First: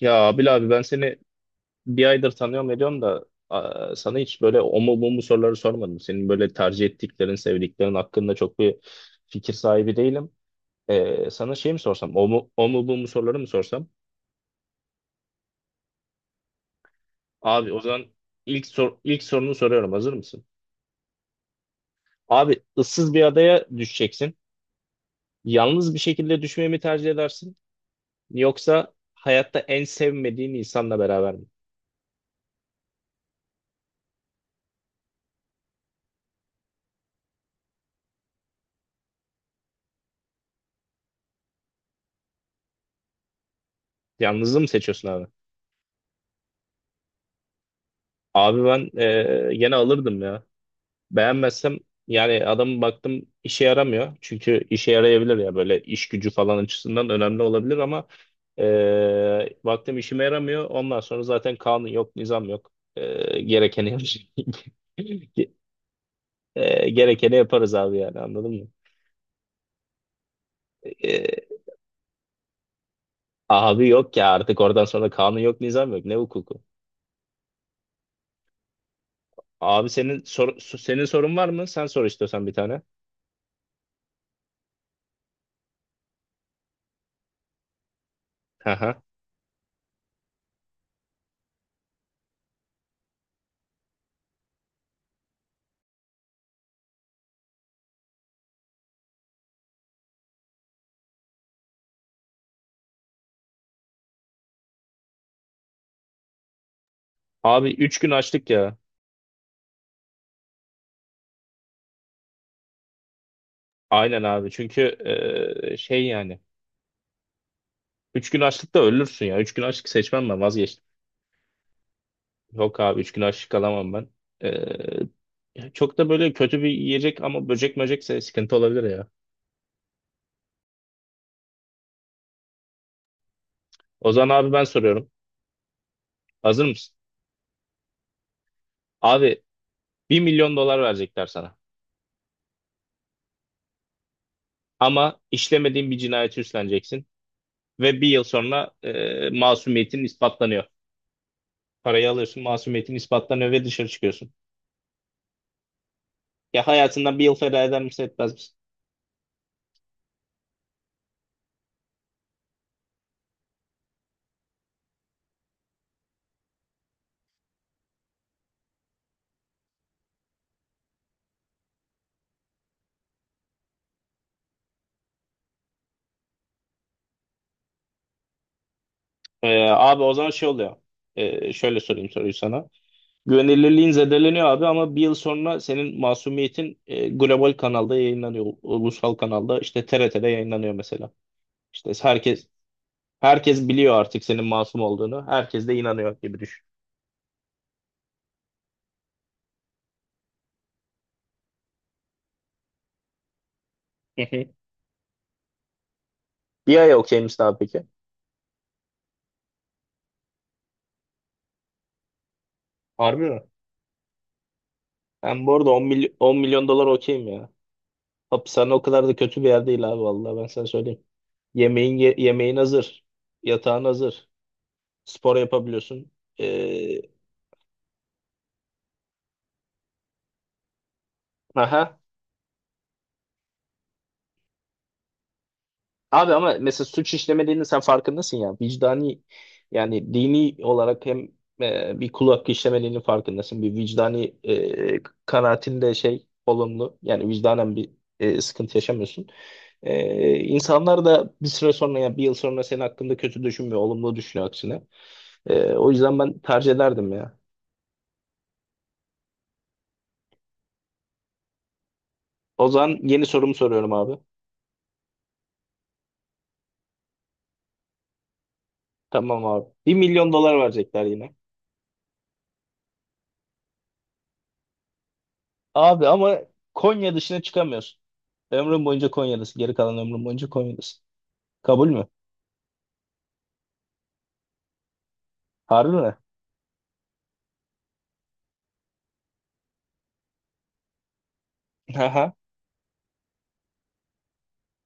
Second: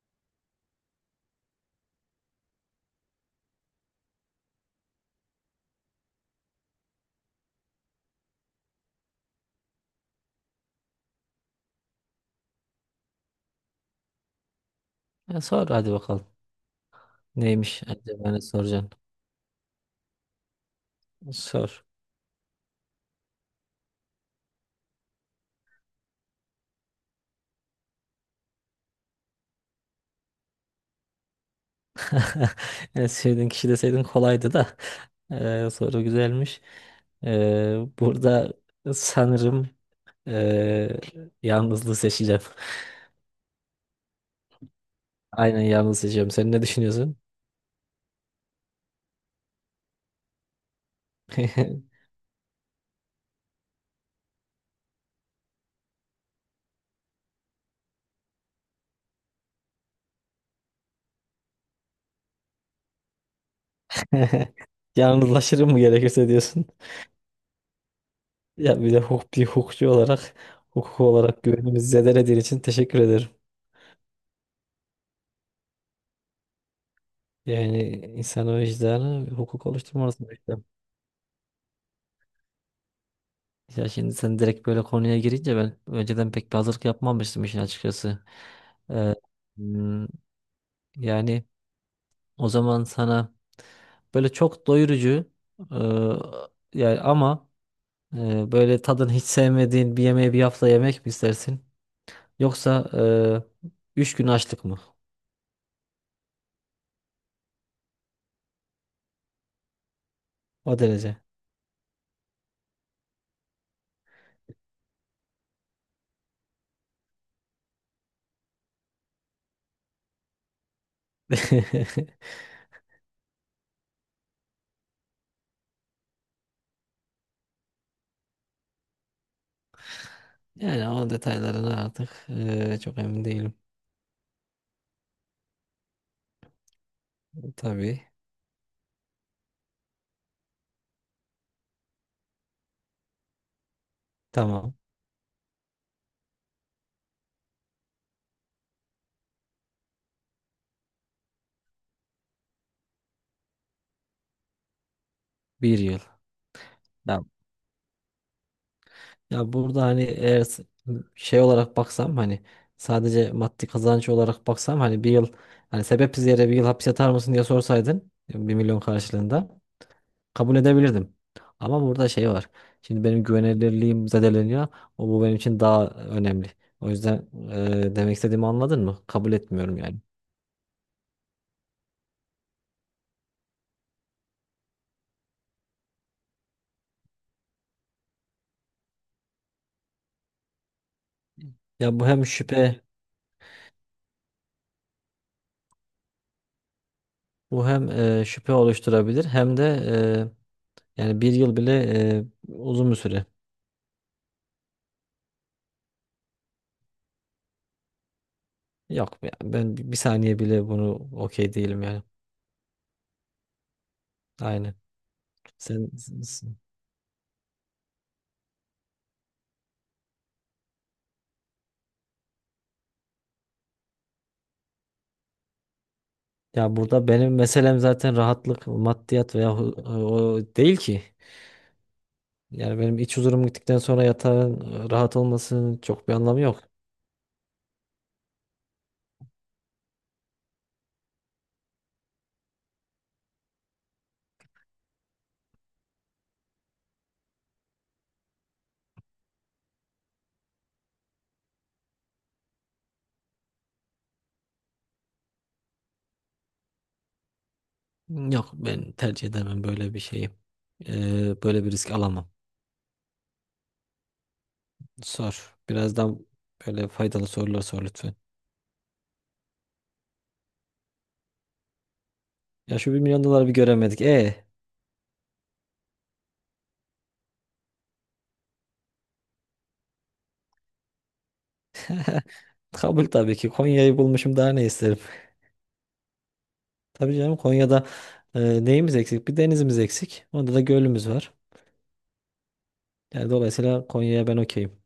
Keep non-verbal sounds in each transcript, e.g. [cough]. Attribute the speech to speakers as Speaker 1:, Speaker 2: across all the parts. Speaker 1: Ya Abil abi ben seni bir aydır tanıyorum ediyorum da sana hiç böyle o mu bu mu soruları sormadım. Senin böyle tercih ettiklerin, sevdiklerin hakkında çok bir fikir sahibi değilim. Sana şey mi sorsam? O mu, bu mu soruları mı sorsam?
Speaker 2: Ya sor hadi bakalım.
Speaker 1: Abi o
Speaker 2: Neymiş
Speaker 1: zaman
Speaker 2: acaba ne
Speaker 1: ilk
Speaker 2: soracaksın?
Speaker 1: sor, ilk sorunu soruyorum. Hazır mısın?
Speaker 2: Sor.
Speaker 1: Abi ıssız bir adaya düşeceksin. Yalnız bir şekilde düşmeyi mi tercih edersin? Yoksa hayatta en sevmediğin insanla beraber mi?
Speaker 2: [laughs] Yani sevdiğin kişi deseydin kolaydı da. [laughs] Soru güzelmiş. Burada sanırım ee, yalnızlığı seçeceğim.
Speaker 1: Yalnızlığı mı seçiyorsun abi?
Speaker 2: [laughs] Aynen, yalnız seçeceğim. Sen ne düşünüyorsun?
Speaker 1: Abi ben gene alırdım ya. Beğenmezsem
Speaker 2: [laughs]
Speaker 1: yani adamı baktım işe yaramıyor. Çünkü işe yarayabilir ya böyle iş gücü falan açısından önemli olabilir ama baktım işime yaramıyor. Ondan sonra zaten kanun yok, nizam yok. E, gerekeni yap- [laughs]
Speaker 2: Yalnızlaşırım mı gerekirse diyorsun.
Speaker 1: Gerekeni yaparız abi yani anladın mı?
Speaker 2: Ya bir de hukuk, bir hukukçu olarak hukuk olarak
Speaker 1: E,
Speaker 2: güvenimizi zedelediğin için teşekkür ederim.
Speaker 1: Abi yok ya artık oradan sonra kanun yok, nizam yok. Ne hukuku?
Speaker 2: Yani insan vicdanı hukuk
Speaker 1: Abi
Speaker 2: oluşturma
Speaker 1: senin
Speaker 2: arasında.
Speaker 1: senin sorun var mı? Sen sor istiyorsan bir tane.
Speaker 2: Ya şimdi sen direkt böyle konuya girince ben önceden pek bir hazırlık yapmamıştım işin açıkçası.
Speaker 1: Hı.
Speaker 2: Ee, hmm, Yani o zaman sana böyle çok doyurucu, yani ama, böyle tadını hiç sevmediğin bir yemeği bir hafta yemek mi istersin? Yoksa e, 3 gün açlık mı?
Speaker 1: Abi 3 gün açlık ya.
Speaker 2: O derece.
Speaker 1: Aynen abi. Çünkü şey yani. 3 gün açlıkta ölürsün ya. 3 gün açlık seçmem ben vazgeçtim.
Speaker 2: [laughs]
Speaker 1: Yok abi 3 gün açlık alamam ben. Çok da böyle kötü bir yiyecek ama böcek möcekse sıkıntı olabilir ya.
Speaker 2: Yani o detaylarına artık çok emin değilim.
Speaker 1: O zaman abi ben soruyorum. Hazır mısın?
Speaker 2: Tabii.
Speaker 1: Abi 1 milyon dolar verecekler sana.
Speaker 2: Tamam.
Speaker 1: Ama işlemediğin bir cinayeti üstleneceksin. Ve bir yıl sonra masumiyetin ispatlanıyor. Parayı alıyorsun masumiyetin ispatlanıyor ve dışarı çıkıyorsun.
Speaker 2: Bir yıl.
Speaker 1: Ya hayatından bir
Speaker 2: Tamam.
Speaker 1: yıl feda eder misin etmez misin?
Speaker 2: Ya burada hani eğer şey olarak baksam, hani sadece maddi kazanç olarak baksam, hani bir yıl, hani sebepsiz yere bir yıl hapis yatar mısın diye sorsaydın, 1 milyon karşılığında kabul edebilirdim. Ama burada şey var. Şimdi benim güvenilirliğim zedeleniyor. O, bu benim için daha önemli. O yüzden, demek istediğimi anladın mı? Kabul etmiyorum yani.
Speaker 1: Abi o zaman şey oluyor. Şöyle sorayım soruyu sana. Güvenilirliğin zedeleniyor abi ama bir yıl sonra senin Masumiyet'in global kanalda yayınlanıyor. Ulusal kanalda işte T R TRT'de yayınlanıyor mesela. İşte
Speaker 2: Ya bu hem
Speaker 1: herkes
Speaker 2: şüphe
Speaker 1: herkes biliyor artık senin masum olduğunu. Herkes de inanıyor gibi düşün.
Speaker 2: Bu hem, şüphe oluşturabilir hem de, yani bir yıl bile e, uzun bir süre.
Speaker 1: [laughs] Bir ay okey misin abi peki?
Speaker 2: Yok ya, ben bir saniye bile bunu okey değilim yani.
Speaker 1: Harbi mi?
Speaker 2: Aynen.
Speaker 1: Ben bu arada 10,
Speaker 2: Sen,
Speaker 1: mily-
Speaker 2: sen-
Speaker 1: 10
Speaker 2: sen-
Speaker 1: milyon dolar okeyim ya. Hapishane o kadar da kötü bir yer değil abi vallahi ben sana söyleyeyim. Yemeğin yemeğin hazır. Yatağın hazır. Spor yapabiliyorsun.
Speaker 2: Ya
Speaker 1: Ee,
Speaker 2: burada benim meselem zaten rahatlık, maddiyat veya o değil ki.
Speaker 1: aha.
Speaker 2: Yani benim iç huzurum gittikten sonra yatağın rahat olmasının çok bir
Speaker 1: Abi
Speaker 2: anlamı
Speaker 1: ama
Speaker 2: yok.
Speaker 1: mesela suç işlemediğini sen farkındasın ya. Vicdani yani dini olarak hem bir kul hakkı işlemediğinin farkındasın. Bir vicdani kanaatinde şey olumlu. Yani vicdanen bir sıkıntı yaşamıyorsun. İnsanlar da bir süre sonra ya bir yıl sonra senin hakkında kötü düşünmüyor. Olumlu düşünüyor aksine. O yüzden ben tercih ederdim ya.
Speaker 2: Yok, ben tercih edemem böyle bir şeyi. Böyle bir risk alamam.
Speaker 1: O zaman yeni sorumu soruyorum abi.
Speaker 2: Sor. Birazdan böyle faydalı sorular sor lütfen.
Speaker 1: Tamam abi. 1 milyon dolar verecekler yine.
Speaker 2: Ya şu 1 milyon doları bir göremedik.
Speaker 1: Abi ama Konya dışına çıkamıyorsun. Ömrüm boyunca Konya'dasın. Geri kalan ömrüm boyunca Konya'dasın. Kabul mü?
Speaker 2: Kabul tabii ki. Konya'yı bulmuşum daha ne isterim.
Speaker 1: Harbi mi?
Speaker 2: Tabii canım, Konya'da neyimiz eksik? Bir denizimiz eksik. Onda da gölümüz var.
Speaker 1: Aha.
Speaker 2: Yani dolayısıyla Konya'ya ben okeyim.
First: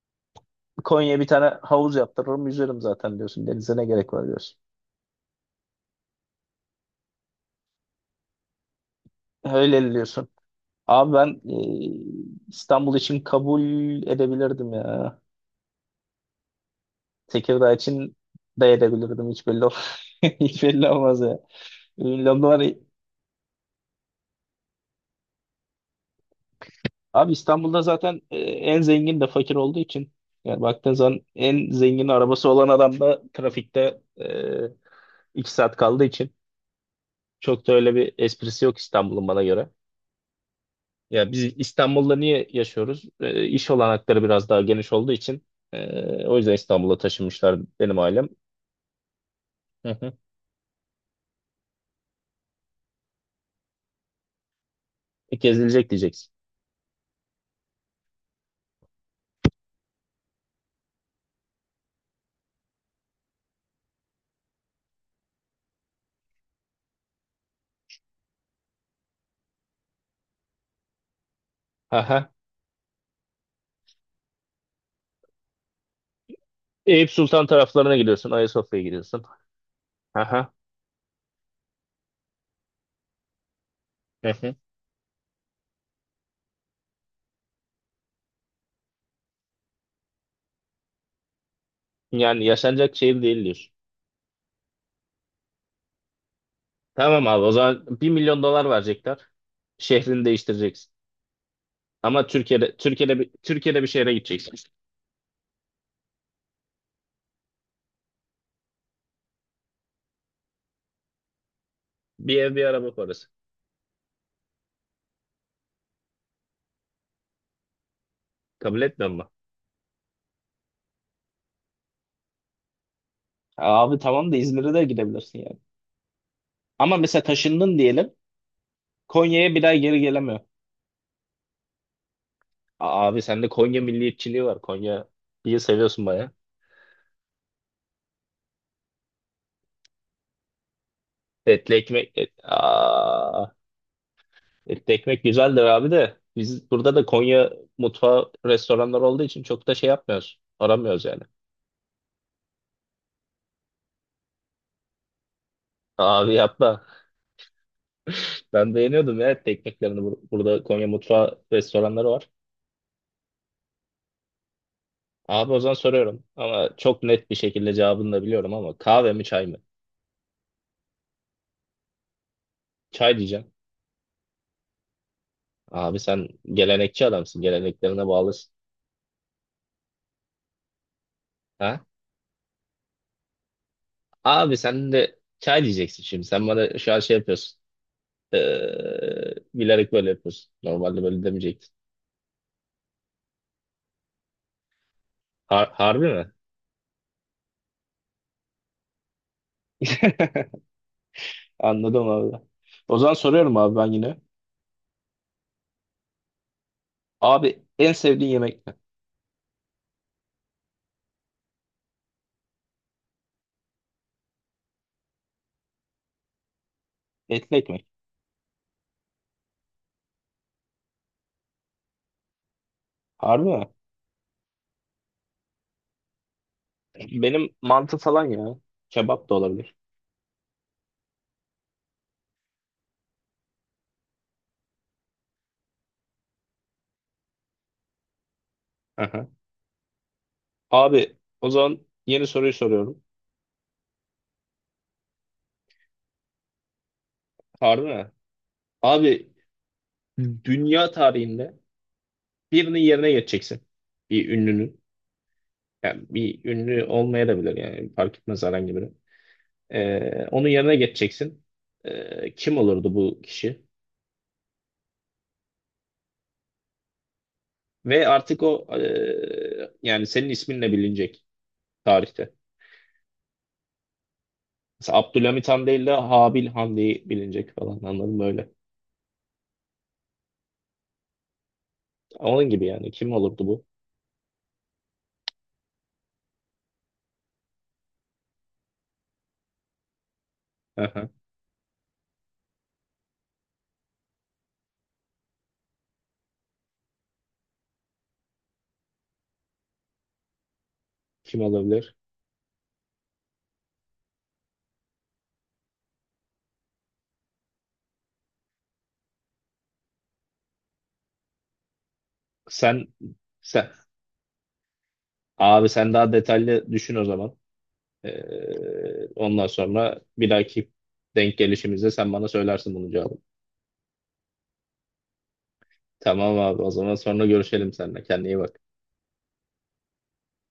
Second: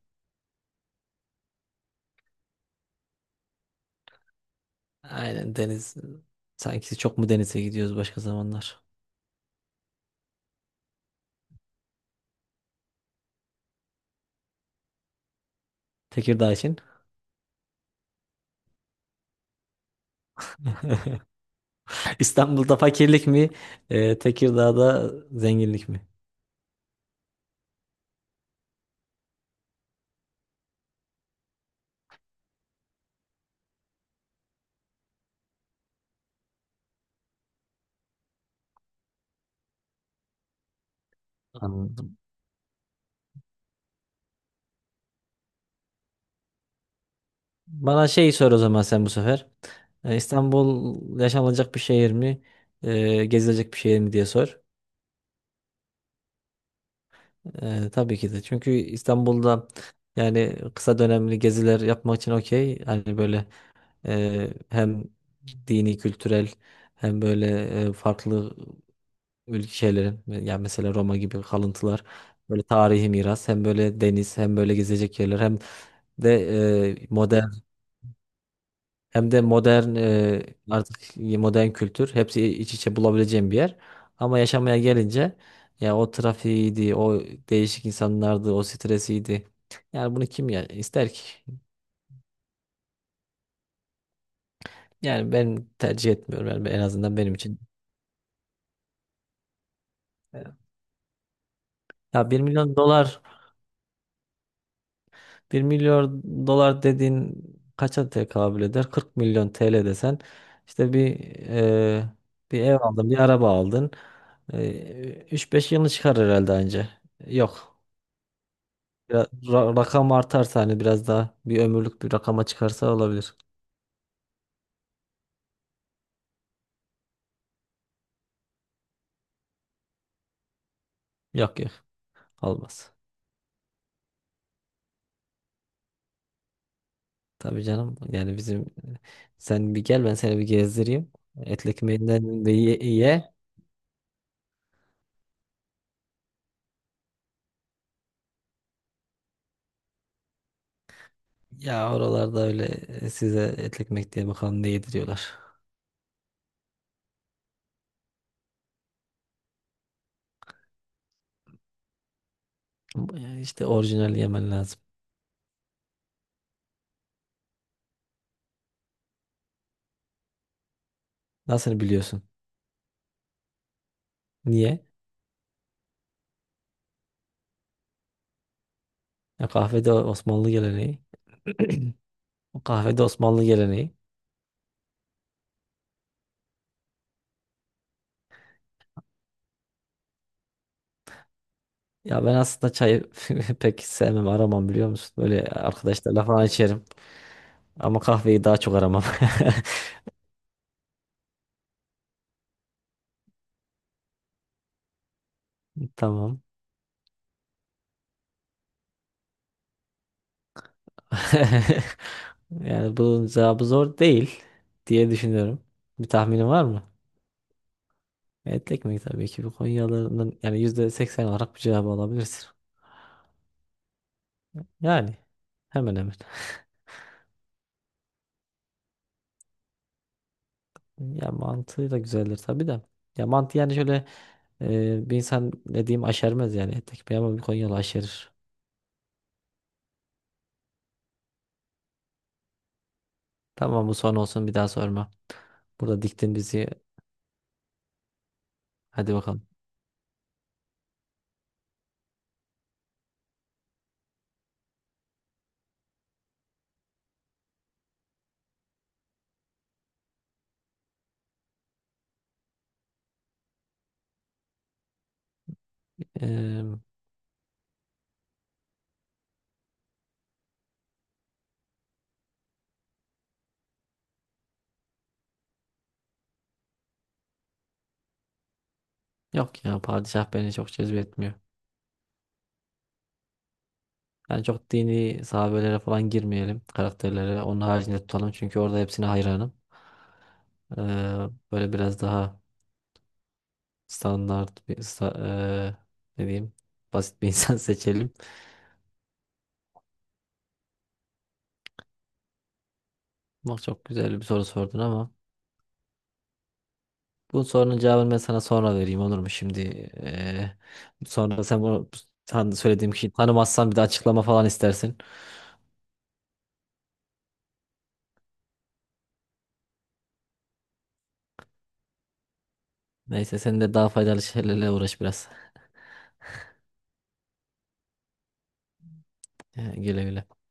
Speaker 1: Konya'ya bir tane havuz yaptırırım yüzerim zaten diyorsun. Denize ne gerek var diyorsun.
Speaker 2: Aynen deniz. Sanki çok mu denize gidiyoruz başka zamanlar?
Speaker 1: Öyle diyorsun. Abi ben İstanbul için kabul edebilirdim ya.
Speaker 2: Tekirdağ için.
Speaker 1: Tekirdağ için de edebilirdim. [laughs] Hiç belli
Speaker 2: [laughs]
Speaker 1: olmaz ya. Bilmiyorum, var.
Speaker 2: İstanbul'da fakirlik mi? Tekirdağ'da zenginlik mi?
Speaker 1: Abi İstanbul'da zaten en zengin de fakir olduğu için yani baktığın zaman en zengin arabası olan adam da trafikte 2 saat kaldığı için çok da öyle bir esprisi yok İstanbul'un bana göre. Ya biz İstanbul'da
Speaker 2: Anladım.
Speaker 1: niye yaşıyoruz? İş olanakları biraz daha geniş olduğu için o yüzden İstanbul'a taşınmışlar benim
Speaker 2: Bana
Speaker 1: ailem.
Speaker 2: şey sor o zaman, sen bu sefer.
Speaker 1: Hı hı.
Speaker 2: İstanbul yaşanılacak bir şehir mi? Gezilecek bir şehir mi diye sor.
Speaker 1: Gezilecek diyeceksin.
Speaker 2: Tabii ki de. Çünkü İstanbul'da yani kısa dönemli geziler yapmak için okey. Hani böyle, hem dini, kültürel, hem böyle farklı ülke şeylerin yani mesela Roma gibi kalıntılar,
Speaker 1: Aha.
Speaker 2: böyle tarihi miras, hem böyle deniz, hem böyle gezecek yerler, de eee,
Speaker 1: Eyüp Sultan
Speaker 2: modern
Speaker 1: taraflarına gidiyorsun, Ayasofya'ya gidiyorsun.
Speaker 2: hem de modern
Speaker 1: Aha.
Speaker 2: artık modern kültür hepsi iç içe bulabileceğim bir yer.
Speaker 1: Hı
Speaker 2: Ama
Speaker 1: hı.
Speaker 2: yaşamaya gelince ya o trafiğiydi, o değişik insanlardı, o stresiydi. Yani bunu kim ya ister ki?
Speaker 1: Yani yaşanacak şehir değil diyorsun.
Speaker 2: Yani ben tercih etmiyorum yani, en azından
Speaker 1: Tamam
Speaker 2: benim
Speaker 1: abi o
Speaker 2: için.
Speaker 1: zaman 1 milyon dolar verecekler. Şehrini değiştireceksin. Ama
Speaker 2: Ya,
Speaker 1: Türkiye'de bir şehre gideceksin.
Speaker 2: bir milyon dolar dediğin kaça tekabül eder? 40 milyon TL desen işte e,
Speaker 1: Bir ev
Speaker 2: bir
Speaker 1: bir
Speaker 2: ev
Speaker 1: araba
Speaker 2: aldın, bir
Speaker 1: parası.
Speaker 2: araba aldın. 3-5 yılını çıkar herhalde anca. Yok.
Speaker 1: Kabul etmiyor
Speaker 2: Biraz,
Speaker 1: musun?
Speaker 2: rakam artarsa hani biraz daha bir ömürlük bir rakama çıkarsa olabilir.
Speaker 1: Abi tamam da İzmir'e de gidebilirsin. Ama mesela taşındın diyelim. Konya'ya bir daha geri gelemiyor.
Speaker 2: Yok yok, olmaz.
Speaker 1: Abi sende Konya milliyetçiliği var. Konya bir seviyorsun baya.
Speaker 2: Tabii canım yani bizim, sen bir gel ben seni bir gezdireyim. Etli
Speaker 1: Etli ekmek et,
Speaker 2: ekmeğinden de ye.
Speaker 1: aa, Etli ekmek güzeldir abi de biz burada da Konya mutfağı restoranlar olduğu için çok da şey yapmıyoruz. Aramıyoruz yani.
Speaker 2: Ya oralarda öyle, size etli ekmek diye bakalım ne yediriyorlar.
Speaker 1: Abi yapma. Ben beğeniyordum ya etli ekmeklerini. Burada Konya mutfağı restoranları var.
Speaker 2: Yani İşte orijinal yemen lazım.
Speaker 1: Abi o zaman soruyorum. Ama çok net bir şekilde cevabını da biliyorum ama kahve mi çay mı?
Speaker 2: Nasıl biliyorsun?
Speaker 1: Çay diyeceğim.
Speaker 2: Niye?
Speaker 1: Abi sen gelenekçi adamsın. Geleneklerine bağlısın.
Speaker 2: Ya kahvede Osmanlı geleneği.
Speaker 1: Ha?
Speaker 2: [clears throat] O kahvede Osmanlı geleneği.
Speaker 1: Abi sen de çay diyeceksin şimdi. Sen bana şu an şey yapıyorsun. Bilerek böyle yapıyorsun. Normalde böyle demeyecektin.
Speaker 2: Ya ben aslında çayı [laughs] pek sevmem, aramam biliyor musun? Böyle
Speaker 1: Harbi mi?
Speaker 2: arkadaşlarla falan içerim. Ama kahveyi daha çok aramam.
Speaker 1: [laughs] Anladım abi. O zaman soruyorum abi ben yine.
Speaker 2: [laughs] Tamam.
Speaker 1: Abi en sevdiğin yemek ne?
Speaker 2: [laughs] Yani bunun cevabı zor değil diye düşünüyorum. Bir tahminin var mı?
Speaker 1: Etli ekmek.
Speaker 2: Etli ekmek tabii ki. Bu Konyalıların yani %80 olarak bir cevabı alabilirsin.
Speaker 1: Harbi mi?
Speaker 2: Yani hemen hemen.
Speaker 1: Benim mantı falan ya. Kebap da olabilir.
Speaker 2: Ya mantığı da güzeldir tabii de. Ya mantı yani şöyle bir insan ne diyeyim aşermez yani tek bir, ama bir Konyalı aşerir.
Speaker 1: Aha. Abi o zaman yeni soruyu soruyorum.
Speaker 2: Tamam, bu son olsun, bir daha sorma. Burada diktin bizi,
Speaker 1: Harbi mi?
Speaker 2: hadi
Speaker 1: Abi
Speaker 2: bakalım.
Speaker 1: dünya tarihinde birinin yerine geçeceksin. Bir ünlünün. Yani bir ünlü olmaya da bilir yani fark etmez herhangi biri. Onun yerine geçeceksin. Kim olurdu bu kişi?
Speaker 2: Eee,
Speaker 1: Ve artık o yani senin isminle bilinecek tarihte. Mesela Abdülhamit Han değil de Habil Han diye bilinecek falan anladın mı öyle?
Speaker 2: Yok ya, padişah beni çok cezbetmiyor.
Speaker 1: Onun gibi yani kim olurdu bu?
Speaker 2: Yani çok dini sahabelere falan girmeyelim karakterlere. Onun haricinde tutalım çünkü orada hepsine hayranım.
Speaker 1: Aha,
Speaker 2: Eee, Böyle biraz daha standart bir ne diyeyim basit bir [laughs] insan seçelim.
Speaker 1: kim olabilir?
Speaker 2: Bak, çok güzel bir soru sordun ama. Bu sorunun cevabını ben sana sonra vereyim olur mu? Şimdi eee, sonra sen bunu söylediğim
Speaker 1: Sen,
Speaker 2: kişiyi
Speaker 1: sen,
Speaker 2: tanımazsan bir de açıklama falan istersin.
Speaker 1: abi sen daha detaylı düşün o zaman. Ondan sonra bir dahaki denk gelişimizde sen bana söylersin bunun cevabını.
Speaker 2: Neyse sen de daha faydalı şeylerle uğraş biraz.
Speaker 1: Tamam abi o zaman sonra görüşelim seninle. Kendine iyi bak.
Speaker 2: Güle güle.